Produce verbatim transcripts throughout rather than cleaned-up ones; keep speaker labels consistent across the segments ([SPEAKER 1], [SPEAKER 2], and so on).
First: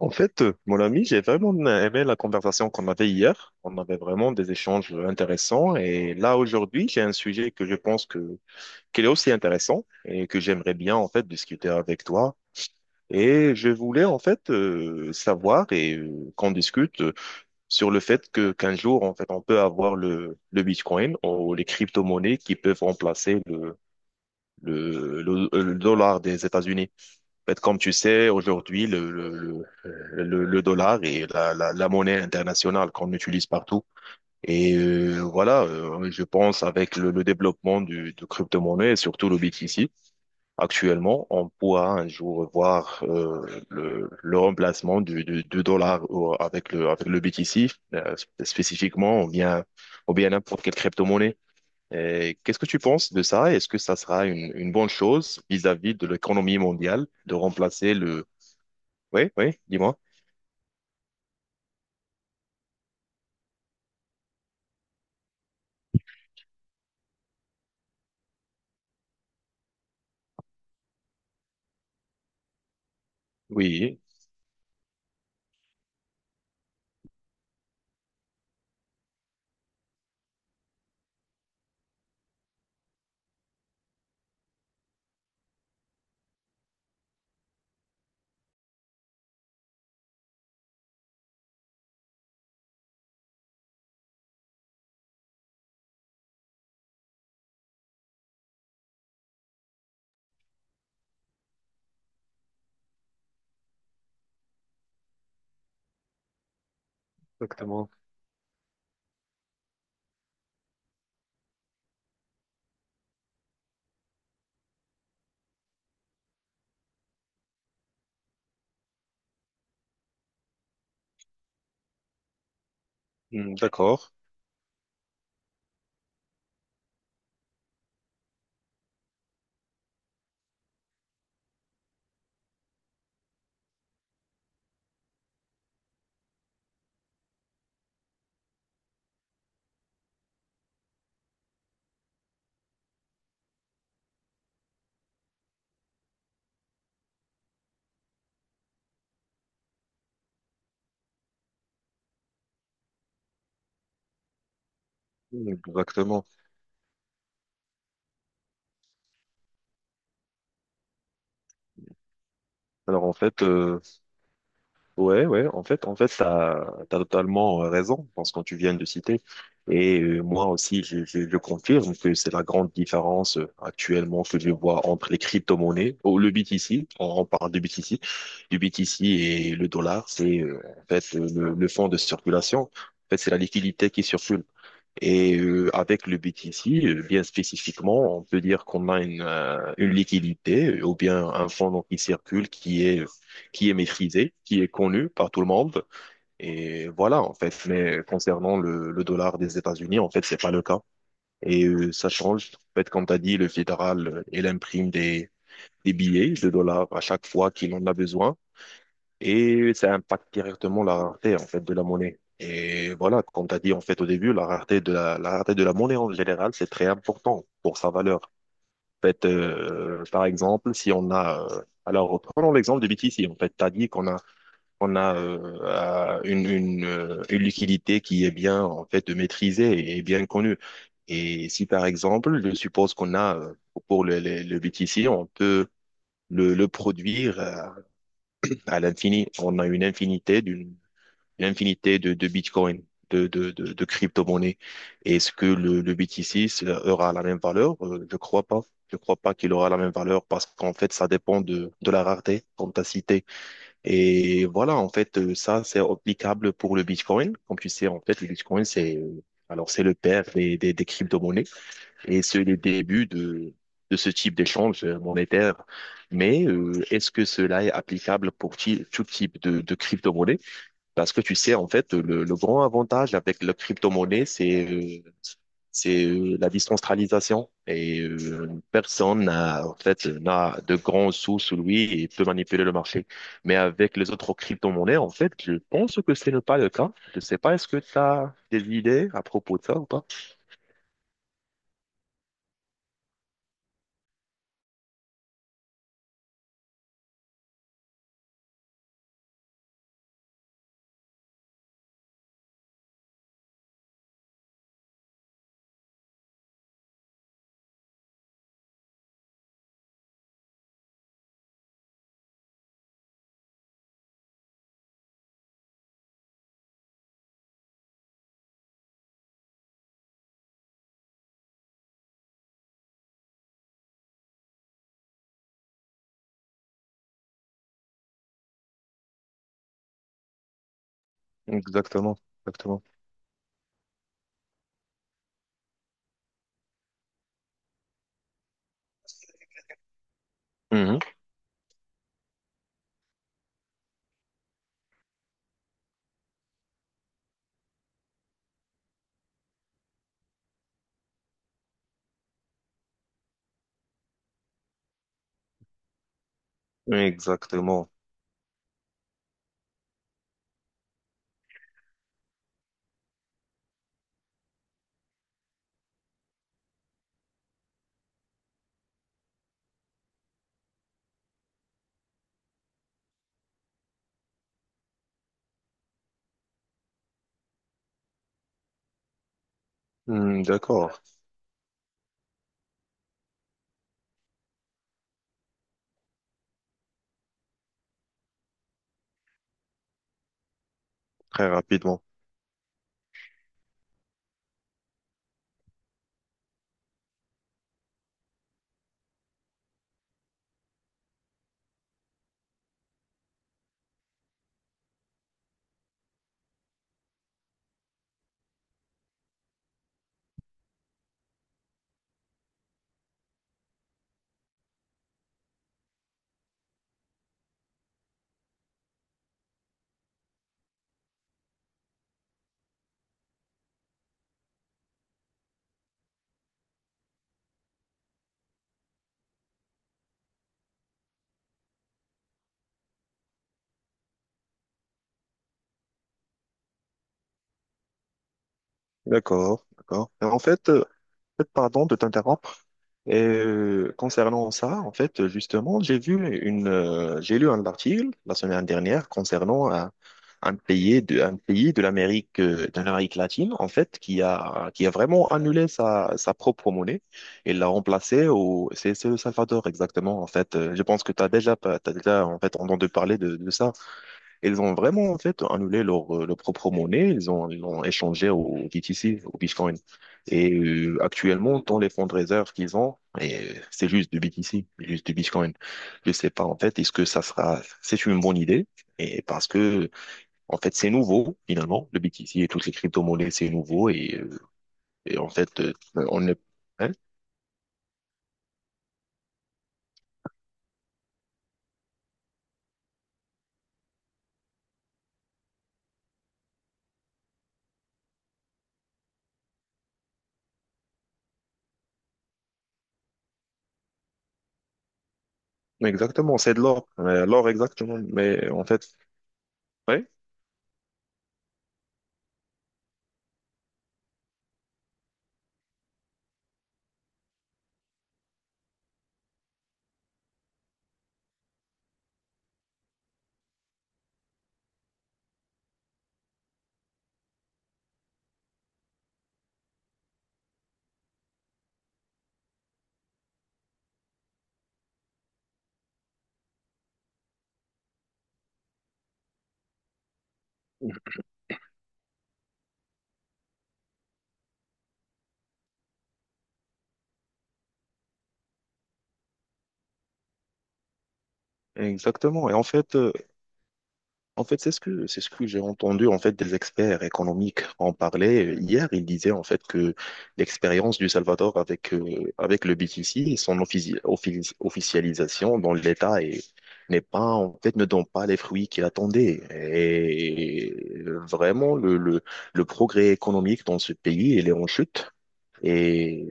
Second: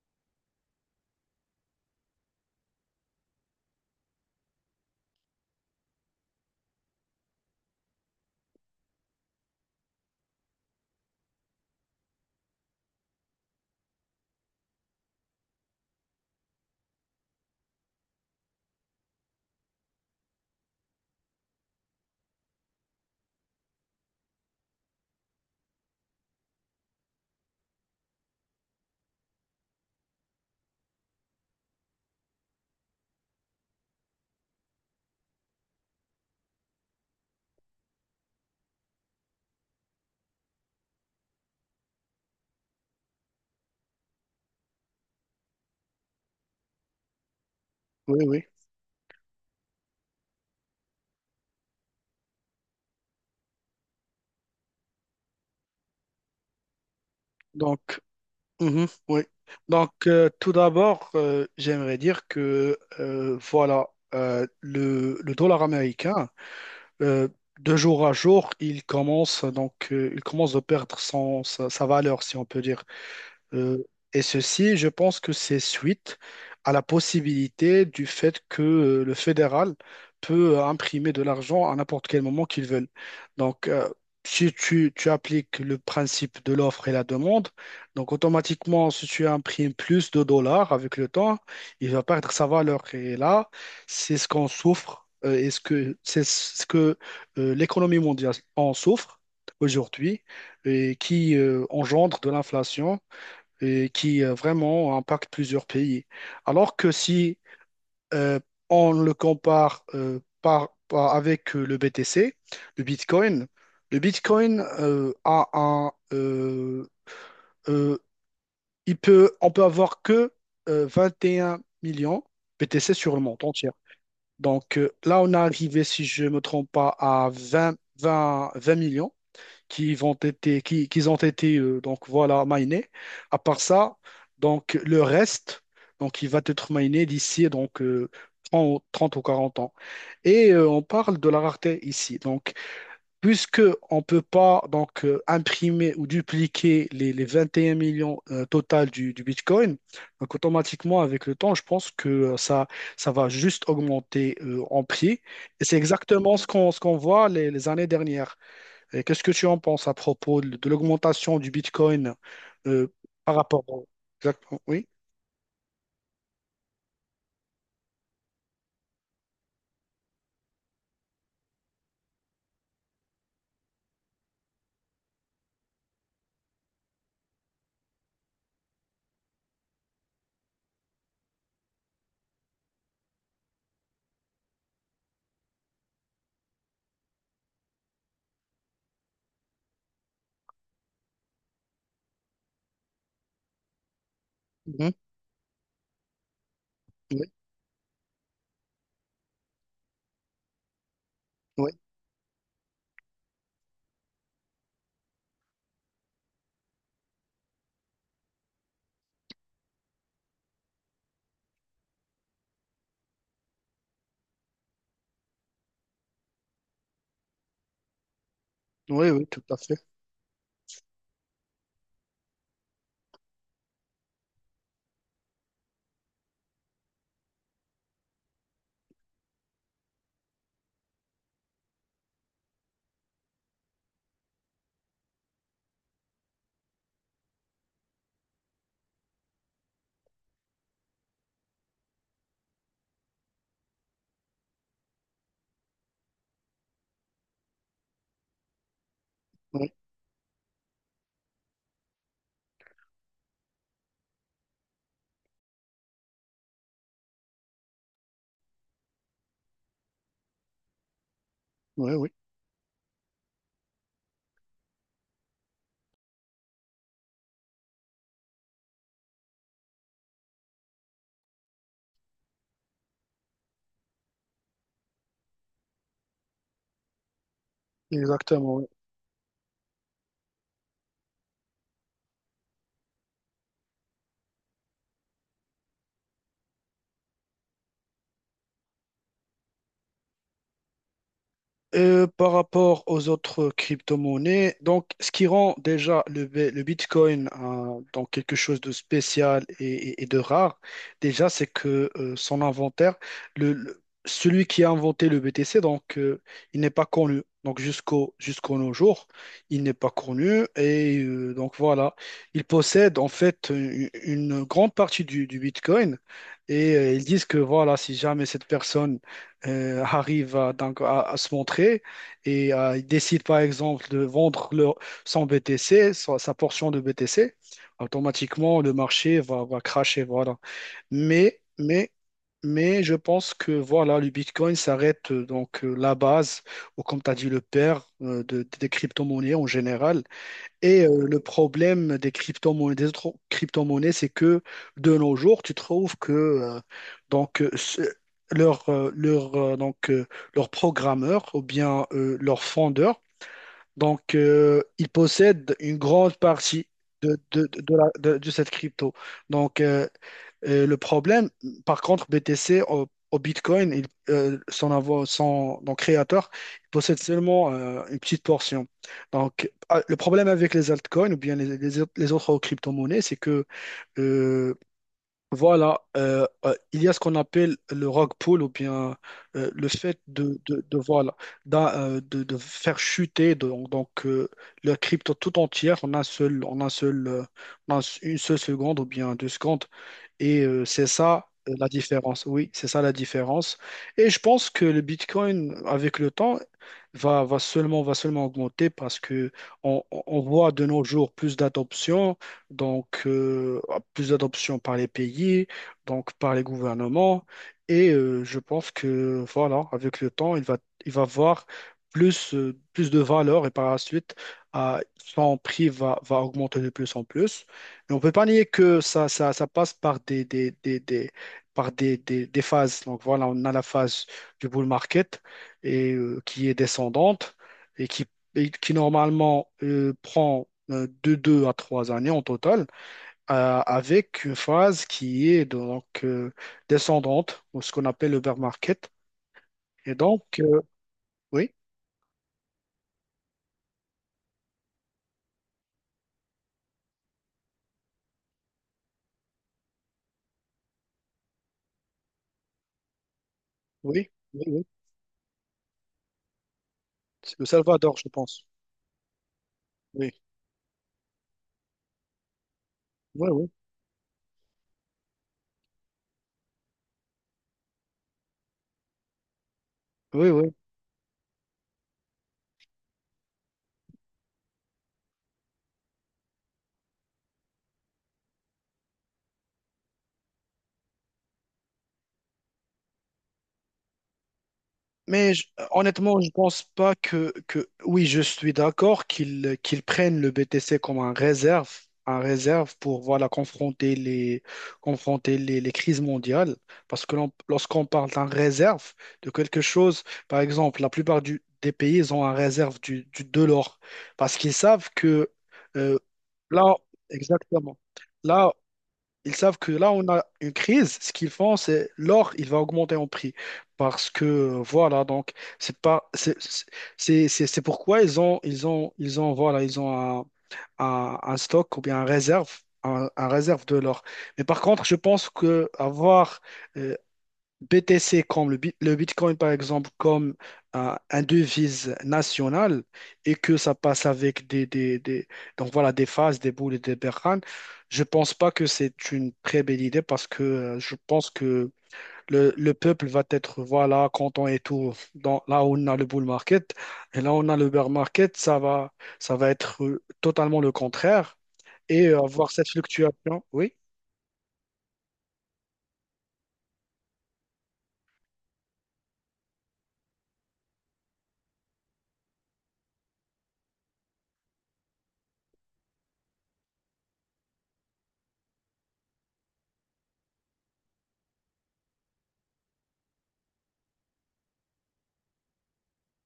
[SPEAKER 1] En fait, euh, mon ami, j'ai vraiment aimé la conversation qu'on avait hier. On avait vraiment des échanges intéressants. Et là, aujourd'hui, j'ai un sujet que je pense que, qu'il est aussi intéressant et que j'aimerais bien, en fait, discuter avec toi. Et je voulais, en fait, euh, savoir et euh, qu'on discute euh, sur le fait que, qu'un jour, en fait, on peut avoir le, le Bitcoin ou les crypto-monnaies qui peuvent remplacer le, le, le le dollar des États-Unis. En fait, comme tu sais, aujourd'hui, le, le, le, le- le dollar est la, la, la monnaie internationale qu'on utilise partout. Et euh, voilà, euh, je pense avec le, le développement du, de crypto-monnaie, et surtout le B T C, actuellement, on pourra un jour voir euh, le, le remplacement du, du, du dollar au- avec le, avec le B T C, euh,
[SPEAKER 2] Oui, oui.
[SPEAKER 1] spécifiquement, ou bien, ou bien n'importe quelle crypto-monnaie. Et Qu'est-ce que tu penses de ça? Est-ce que ça sera une, une bonne chose vis-à-vis de l'économie mondiale de remplacer
[SPEAKER 2] Donc,
[SPEAKER 1] le.
[SPEAKER 2] mhm, oui.
[SPEAKER 1] Oui, oui,
[SPEAKER 2] Donc,
[SPEAKER 1] dis-moi.
[SPEAKER 2] euh, tout d'abord, euh, j'aimerais dire que euh, voilà, euh, le, le dollar américain, euh, de jour à jour, il commence donc, euh, il commence de perdre son, sa, sa valeur, si on peut dire. Euh,
[SPEAKER 1] Oui,
[SPEAKER 2] et ceci, je pense que c'est suite à la possibilité du fait que euh, le fédéral peut euh, imprimer de l'argent à n'importe quel moment qu'ils veulent. Donc, euh, si tu, tu appliques le principe de l'offre et la demande, donc automatiquement, si tu imprimes plus de dollars avec le temps, il va perdre sa valeur. Et là, c'est ce qu'on souffre euh, et ce que, c'est ce que euh, l'économie mondiale en souffre aujourd'hui et qui euh, engendre de l'inflation et qui euh, vraiment impacte plusieurs pays. Alors que si
[SPEAKER 1] exactement.
[SPEAKER 2] euh, on le compare euh, par, par- avec euh, le B T C, le Bitcoin, le Bitcoin euh, a un, euh, euh, il peut, on peut avoir que euh, 21 millions B T C sur le monde
[SPEAKER 1] Hmm,
[SPEAKER 2] entier.
[SPEAKER 1] D'accord.
[SPEAKER 2] Donc euh, là, on est arrivé, si je ne me trompe pas, à vingt, vingt, vingt millions qui vont été, qui, qu'ils ont été euh, donc voilà minés. À part ça, donc le reste, donc il va être miné d'ici donc euh, trente trente ou quarante ans. Et euh, on parle de la rareté ici. Donc puisque on peut pas donc euh, imprimer ou dupliquer les, les vingt et un millions euh, total du, du Bitcoin, donc automatiquement avec le temps, je pense que euh, ça ça va juste augmenter euh, en prix.
[SPEAKER 1] Hmm,
[SPEAKER 2] Et c'est
[SPEAKER 1] Exactement.
[SPEAKER 2] exactement ce qu'on ce qu'on voit les les années dernières. Et qu'est-ce que tu en penses à propos de de l'augmentation du Bitcoin euh,
[SPEAKER 1] Alors en
[SPEAKER 2] par
[SPEAKER 1] fait,
[SPEAKER 2] rapport
[SPEAKER 1] euh,
[SPEAKER 2] au... Exactement. Oui.
[SPEAKER 1] ouais, ouais, en fait, en fait, t'as, t'as totalement euh, raison dans ce que tu viens de citer. Et euh, moi aussi, je, je, je confirme que c'est la grande différence euh, actuellement que je vois entre les crypto-monnaies, ou le B T C, on, on parle de B T C, du B T C et le dollar, c'est euh, en fait euh, le, le fonds de circulation. En fait, c'est la liquidité qui circule. Et euh, avec le B T C, euh, bien spécifiquement, on peut dire qu'on a une, euh, une liquidité euh, ou bien un fonds donc, qui circule, qui est, qui est maîtrisé, qui est
[SPEAKER 2] Mhm.
[SPEAKER 1] connu par tout le monde. Et voilà, en
[SPEAKER 2] Oui,
[SPEAKER 1] fait. Mais concernant le, le dollar des États-Unis, en fait, c'est pas le cas. Et
[SPEAKER 2] oui,
[SPEAKER 1] euh, ça change. En fait, comme tu as dit, le fédéral, euh, il imprime des, des billets de dollars à chaque fois qu'il en a besoin et ça impacte directement la rareté en fait de la monnaie. Et voilà, comme tu as dit en fait au début, la rareté de la, la rareté de la monnaie en général, c'est très important pour sa valeur. En
[SPEAKER 2] oui,
[SPEAKER 1] fait,
[SPEAKER 2] oui, tout à fait.
[SPEAKER 1] euh, par exemple, si on a euh, alors prenons l'exemple de B T C. En fait, tu as dit qu'on a on a euh, euh, une, une, euh, une liquidité qui est bien en fait maîtrisée et bien connue. Et si par exemple, je suppose qu'on a euh, pour le, le, le B T C, on peut le, le produire euh, à l'infini. On a une infinité d'une une infinité de, de Bitcoin, de, de, de, de crypto-monnaies. Est-ce que le, le B T C ça aura la même valeur? Euh, Je crois pas. Je crois pas qu'il aura
[SPEAKER 2] Oui,
[SPEAKER 1] la même valeur parce qu'en fait, ça dépend de, de la rareté, comme tu as cité. Et voilà, en fait, euh, ça, c'est applicable pour le Bitcoin. Comme tu sais, en fait, le Bitcoin, c'est, euh, alors, c'est le père des, des, des crypto-monnaies
[SPEAKER 2] oui, oui,
[SPEAKER 1] et c'est le début de, de ce type d'échange monétaire. Mais euh, est-ce que cela est applicable pour ti- tout type de, de crypto monnaie parce que tu sais, en fait, le, le grand avantage avec la crypto-monnaie, c'est euh, c'est euh, la décentralisation. Et euh,
[SPEAKER 2] exactement. Oui.
[SPEAKER 1] personne n'a, en fait, n'a de grands sous sous lui et peut manipuler le marché. Mais avec les autres crypto-monnaies, en fait, je pense que ce n'est pas le cas. Je ne sais pas, est-ce que tu as des idées à propos de ça ou pas?
[SPEAKER 2] Euh, par rapport aux autres crypto-monnaies, donc ce qui rend déjà le, B- le Bitcoin hein, donc quelque chose de spécial et, et- et de rare, déjà c'est que euh, son inventaire, le, le- celui qui a inventé le B T C, donc euh, il n'est pas connu. Donc jusqu'au jusqu'au nos jours, il n'est pas connu et euh, donc voilà, il possède en fait une, une grande partie du, du Bitcoin et euh, ils disent que voilà, si jamais cette personne euh, arrive à, donc, à, à se montrer et euh, il décide par exemple de vendre leur, son B T C, sa, sa portion de B T C, automatiquement le marché va, va crasher, voilà. Mais, mais,
[SPEAKER 1] Exactement, exactement.
[SPEAKER 2] mais je pense que voilà, le Bitcoin s'arrête euh, donc euh, la base, ou comme tu as dit, le père euh, de- des crypto-monnaies en général. Et
[SPEAKER 1] Mhm.
[SPEAKER 2] euh, le problème des crypto-monnaies, des autres crypto-monnaies, c'est que de nos jours, tu trouves que euh, donc euh, ce- leur, euh, leur, euh, donc euh, leur programmeur ou bien euh, leur fondeur, donc euh, ils possèdent une grande partie de, de, de, de
[SPEAKER 1] Exactement.
[SPEAKER 2] la- de- de cette crypto. Donc euh, et le problème, par contre, B T C au, au Bitcoin, il, euh, son, avo- son- donc créateur il possède seulement euh, une petite portion. Donc, ah, le problème avec les altcoins ou bien les, les autres les autres crypto-monnaies, c'est que euh, voilà, euh, euh, il y a ce qu'on appelle le rug pull ou bien euh, le fait
[SPEAKER 1] Hmm,
[SPEAKER 2] de, de, de,
[SPEAKER 1] d'accord,
[SPEAKER 2] voilà, d'un, euh, de, de faire chuter de- donc, euh, le crypto tout entière en un seul, en un seul, euh, en un- une seule seconde ou bien deux secondes. Et euh, c'est ça
[SPEAKER 1] très
[SPEAKER 2] euh, la
[SPEAKER 1] rapidement.
[SPEAKER 2] différence. Oui, c'est ça la différence. Et je pense que le Bitcoin, avec le temps, va, va seulement, va seulement augmenter parce que on, on- on voit de nos jours plus d'adoption, donc euh, plus d'adoption par les pays, donc par les gouvernements. Et euh, je pense que voilà, avec le temps, il va, il va avoir plus, euh, plus de valeur et par la suite, euh, son prix va, va augmenter de plus en plus. Et on ne peut pas nier que ça, ça, ça passe par des, des, des, des- par des, des, des phases. Donc voilà, on a la phase du bull market et, euh, qui est descendante et qui, et qui normalement euh, prend euh, de deux à trois années en total, euh, avec une phase qui est donc euh, descendante, ou ce qu'on appelle le bear market.
[SPEAKER 1] D'accord,
[SPEAKER 2] Et
[SPEAKER 1] d'accord.
[SPEAKER 2] donc,
[SPEAKER 1] En
[SPEAKER 2] euh,
[SPEAKER 1] fait, euh,
[SPEAKER 2] oui,
[SPEAKER 1] pardon de t'interrompre. Et euh, concernant ça, en fait, justement, j'ai vu une, euh, j'ai lu un article la semaine dernière concernant un, un pays de, un pays de l'Amérique, euh, de l'Amérique latine, en fait,
[SPEAKER 2] oui,
[SPEAKER 1] qui
[SPEAKER 2] oui, oui.
[SPEAKER 1] a, qui a vraiment annulé sa, sa propre monnaie
[SPEAKER 2] C'est le
[SPEAKER 1] et l'a
[SPEAKER 2] Salvador, je
[SPEAKER 1] remplacée
[SPEAKER 2] pense.
[SPEAKER 1] au, c'est, c'est le Salvador,
[SPEAKER 2] Oui,
[SPEAKER 1] exactement, en fait. Euh, Je pense que tu as déjà, t'as déjà, en fait, entendu parler
[SPEAKER 2] oui,
[SPEAKER 1] de, de
[SPEAKER 2] oui,
[SPEAKER 1] ça. Ils ont vraiment en fait annulé leur, euh, leur propre monnaie, ils ont, ils l'ont échangé au B T C, au Bitcoin.
[SPEAKER 2] oui,
[SPEAKER 1] Et
[SPEAKER 2] oui.
[SPEAKER 1] euh, actuellement, dans les fonds de réserve qu'ils ont, et, euh, c'est juste du B T C, juste du Bitcoin. Je sais pas en fait, est-ce que ça sera, c'est une bonne idée? Et parce que en fait, c'est nouveau finalement, le B T C et toutes les crypto-monnaies, c'est nouveau et, euh, et en
[SPEAKER 2] Mais je-
[SPEAKER 1] fait, euh,
[SPEAKER 2] honnêtement,
[SPEAKER 1] on
[SPEAKER 2] je
[SPEAKER 1] est
[SPEAKER 2] pense
[SPEAKER 1] hein.
[SPEAKER 2] pas que, que oui, je suis d'accord qu'ils qu'ils prennent le B T C comme un réserve, un réserve pour voilà confronter les confronter les, les crises mondiales. Parce que l'on- lorsqu'on parle d'un réserve de quelque chose, par exemple, la plupart du- des pays ils ont un réserve du, du- de l'or parce qu'ils savent que euh,
[SPEAKER 1] Exactement, c'est de
[SPEAKER 2] là
[SPEAKER 1] l'or, Euh, l'or
[SPEAKER 2] exactement
[SPEAKER 1] exactement, mais
[SPEAKER 2] là
[SPEAKER 1] en fait,
[SPEAKER 2] ils savent que là,
[SPEAKER 1] ouais,
[SPEAKER 2] on a une crise. Ce qu'ils font, c'est l'or, il va augmenter en prix. Parce que, euh, voilà, donc, c'est pas, c'est c'est- c'est- c'est pourquoi ils ont, ils ont, ils ont, voilà, ils ont un, un- un stock ou bien un réserve, un, un réserve de l'or. Mais par contre, je pense que avoir euh, B T C comme le, bit- le Bitcoin, par exemple, comme euh, un devise nationale et que ça passe avec des, des, des- donc voilà, des phases, des boules et des berranes, je pense pas que c'est une très belle idée parce que euh, je pense que le, le peuple va être voilà, content et tout. Dans, là où on a le bull market et là où on a le bear market, ça va, ça va être euh, totalement le contraire et euh,
[SPEAKER 1] exactement. Et
[SPEAKER 2] avoir
[SPEAKER 1] en
[SPEAKER 2] cette
[SPEAKER 1] fait, euh,
[SPEAKER 2] fluctuation. Oui,
[SPEAKER 1] En fait, c'est ce que c'est ce que j'ai entendu en fait des experts économiques en parler hier. Ils disaient en fait que l'expérience du Salvador avec euh, avec le B T C et son offici- offici- officialisation dans l'État est- n'est pas en fait ne donne pas les fruits qu'il attendait. Et vraiment le, le le progrès économique dans ce pays il est en chute. Et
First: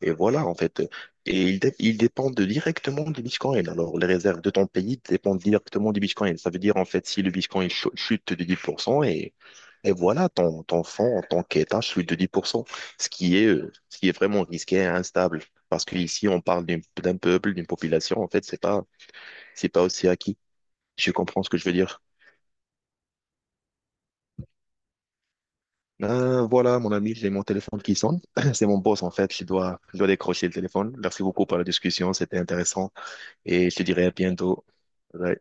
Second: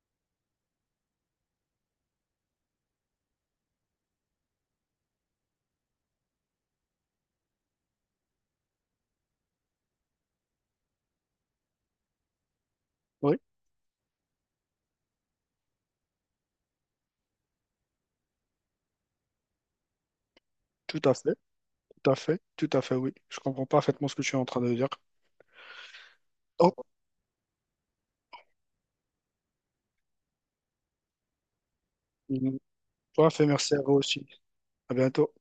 [SPEAKER 1] et voilà, en fait. Et ils, dé- ils dépendent directement du Bitcoin. Alors, les réserves de ton pays dépendent directement du Bitcoin. Ça veut dire, en fait, si le Bitcoin ch- chute de dix pour cent et, et voilà, ton, ton fonds en tant qu'État chute de dix pour cent, ce qui
[SPEAKER 2] oui,
[SPEAKER 1] est, euh, ce qui est vraiment risqué et instable. Parce qu'ici, on parle d'une- d'un peuple, d'une population. En fait, c'est pas, c'est pas aussi acquis.
[SPEAKER 2] tout
[SPEAKER 1] Je
[SPEAKER 2] à fait,
[SPEAKER 1] comprends ce que je veux dire.
[SPEAKER 2] tout à fait, tout à fait, oui. Je comprends parfaitement ce que tu es en train de dire.
[SPEAKER 1] Euh,
[SPEAKER 2] Oh,
[SPEAKER 1] voilà, mon ami, j'ai mon téléphone qui sonne. C'est mon boss, en fait. Je dois, je dois décrocher le téléphone. Merci beaucoup pour la discussion. C'était intéressant.
[SPEAKER 2] toi, fait
[SPEAKER 1] et
[SPEAKER 2] merci
[SPEAKER 1] je
[SPEAKER 2] à
[SPEAKER 1] te
[SPEAKER 2] vous
[SPEAKER 1] dirai à
[SPEAKER 2] aussi.
[SPEAKER 1] bientôt.
[SPEAKER 2] À bientôt.
[SPEAKER 1] Bye.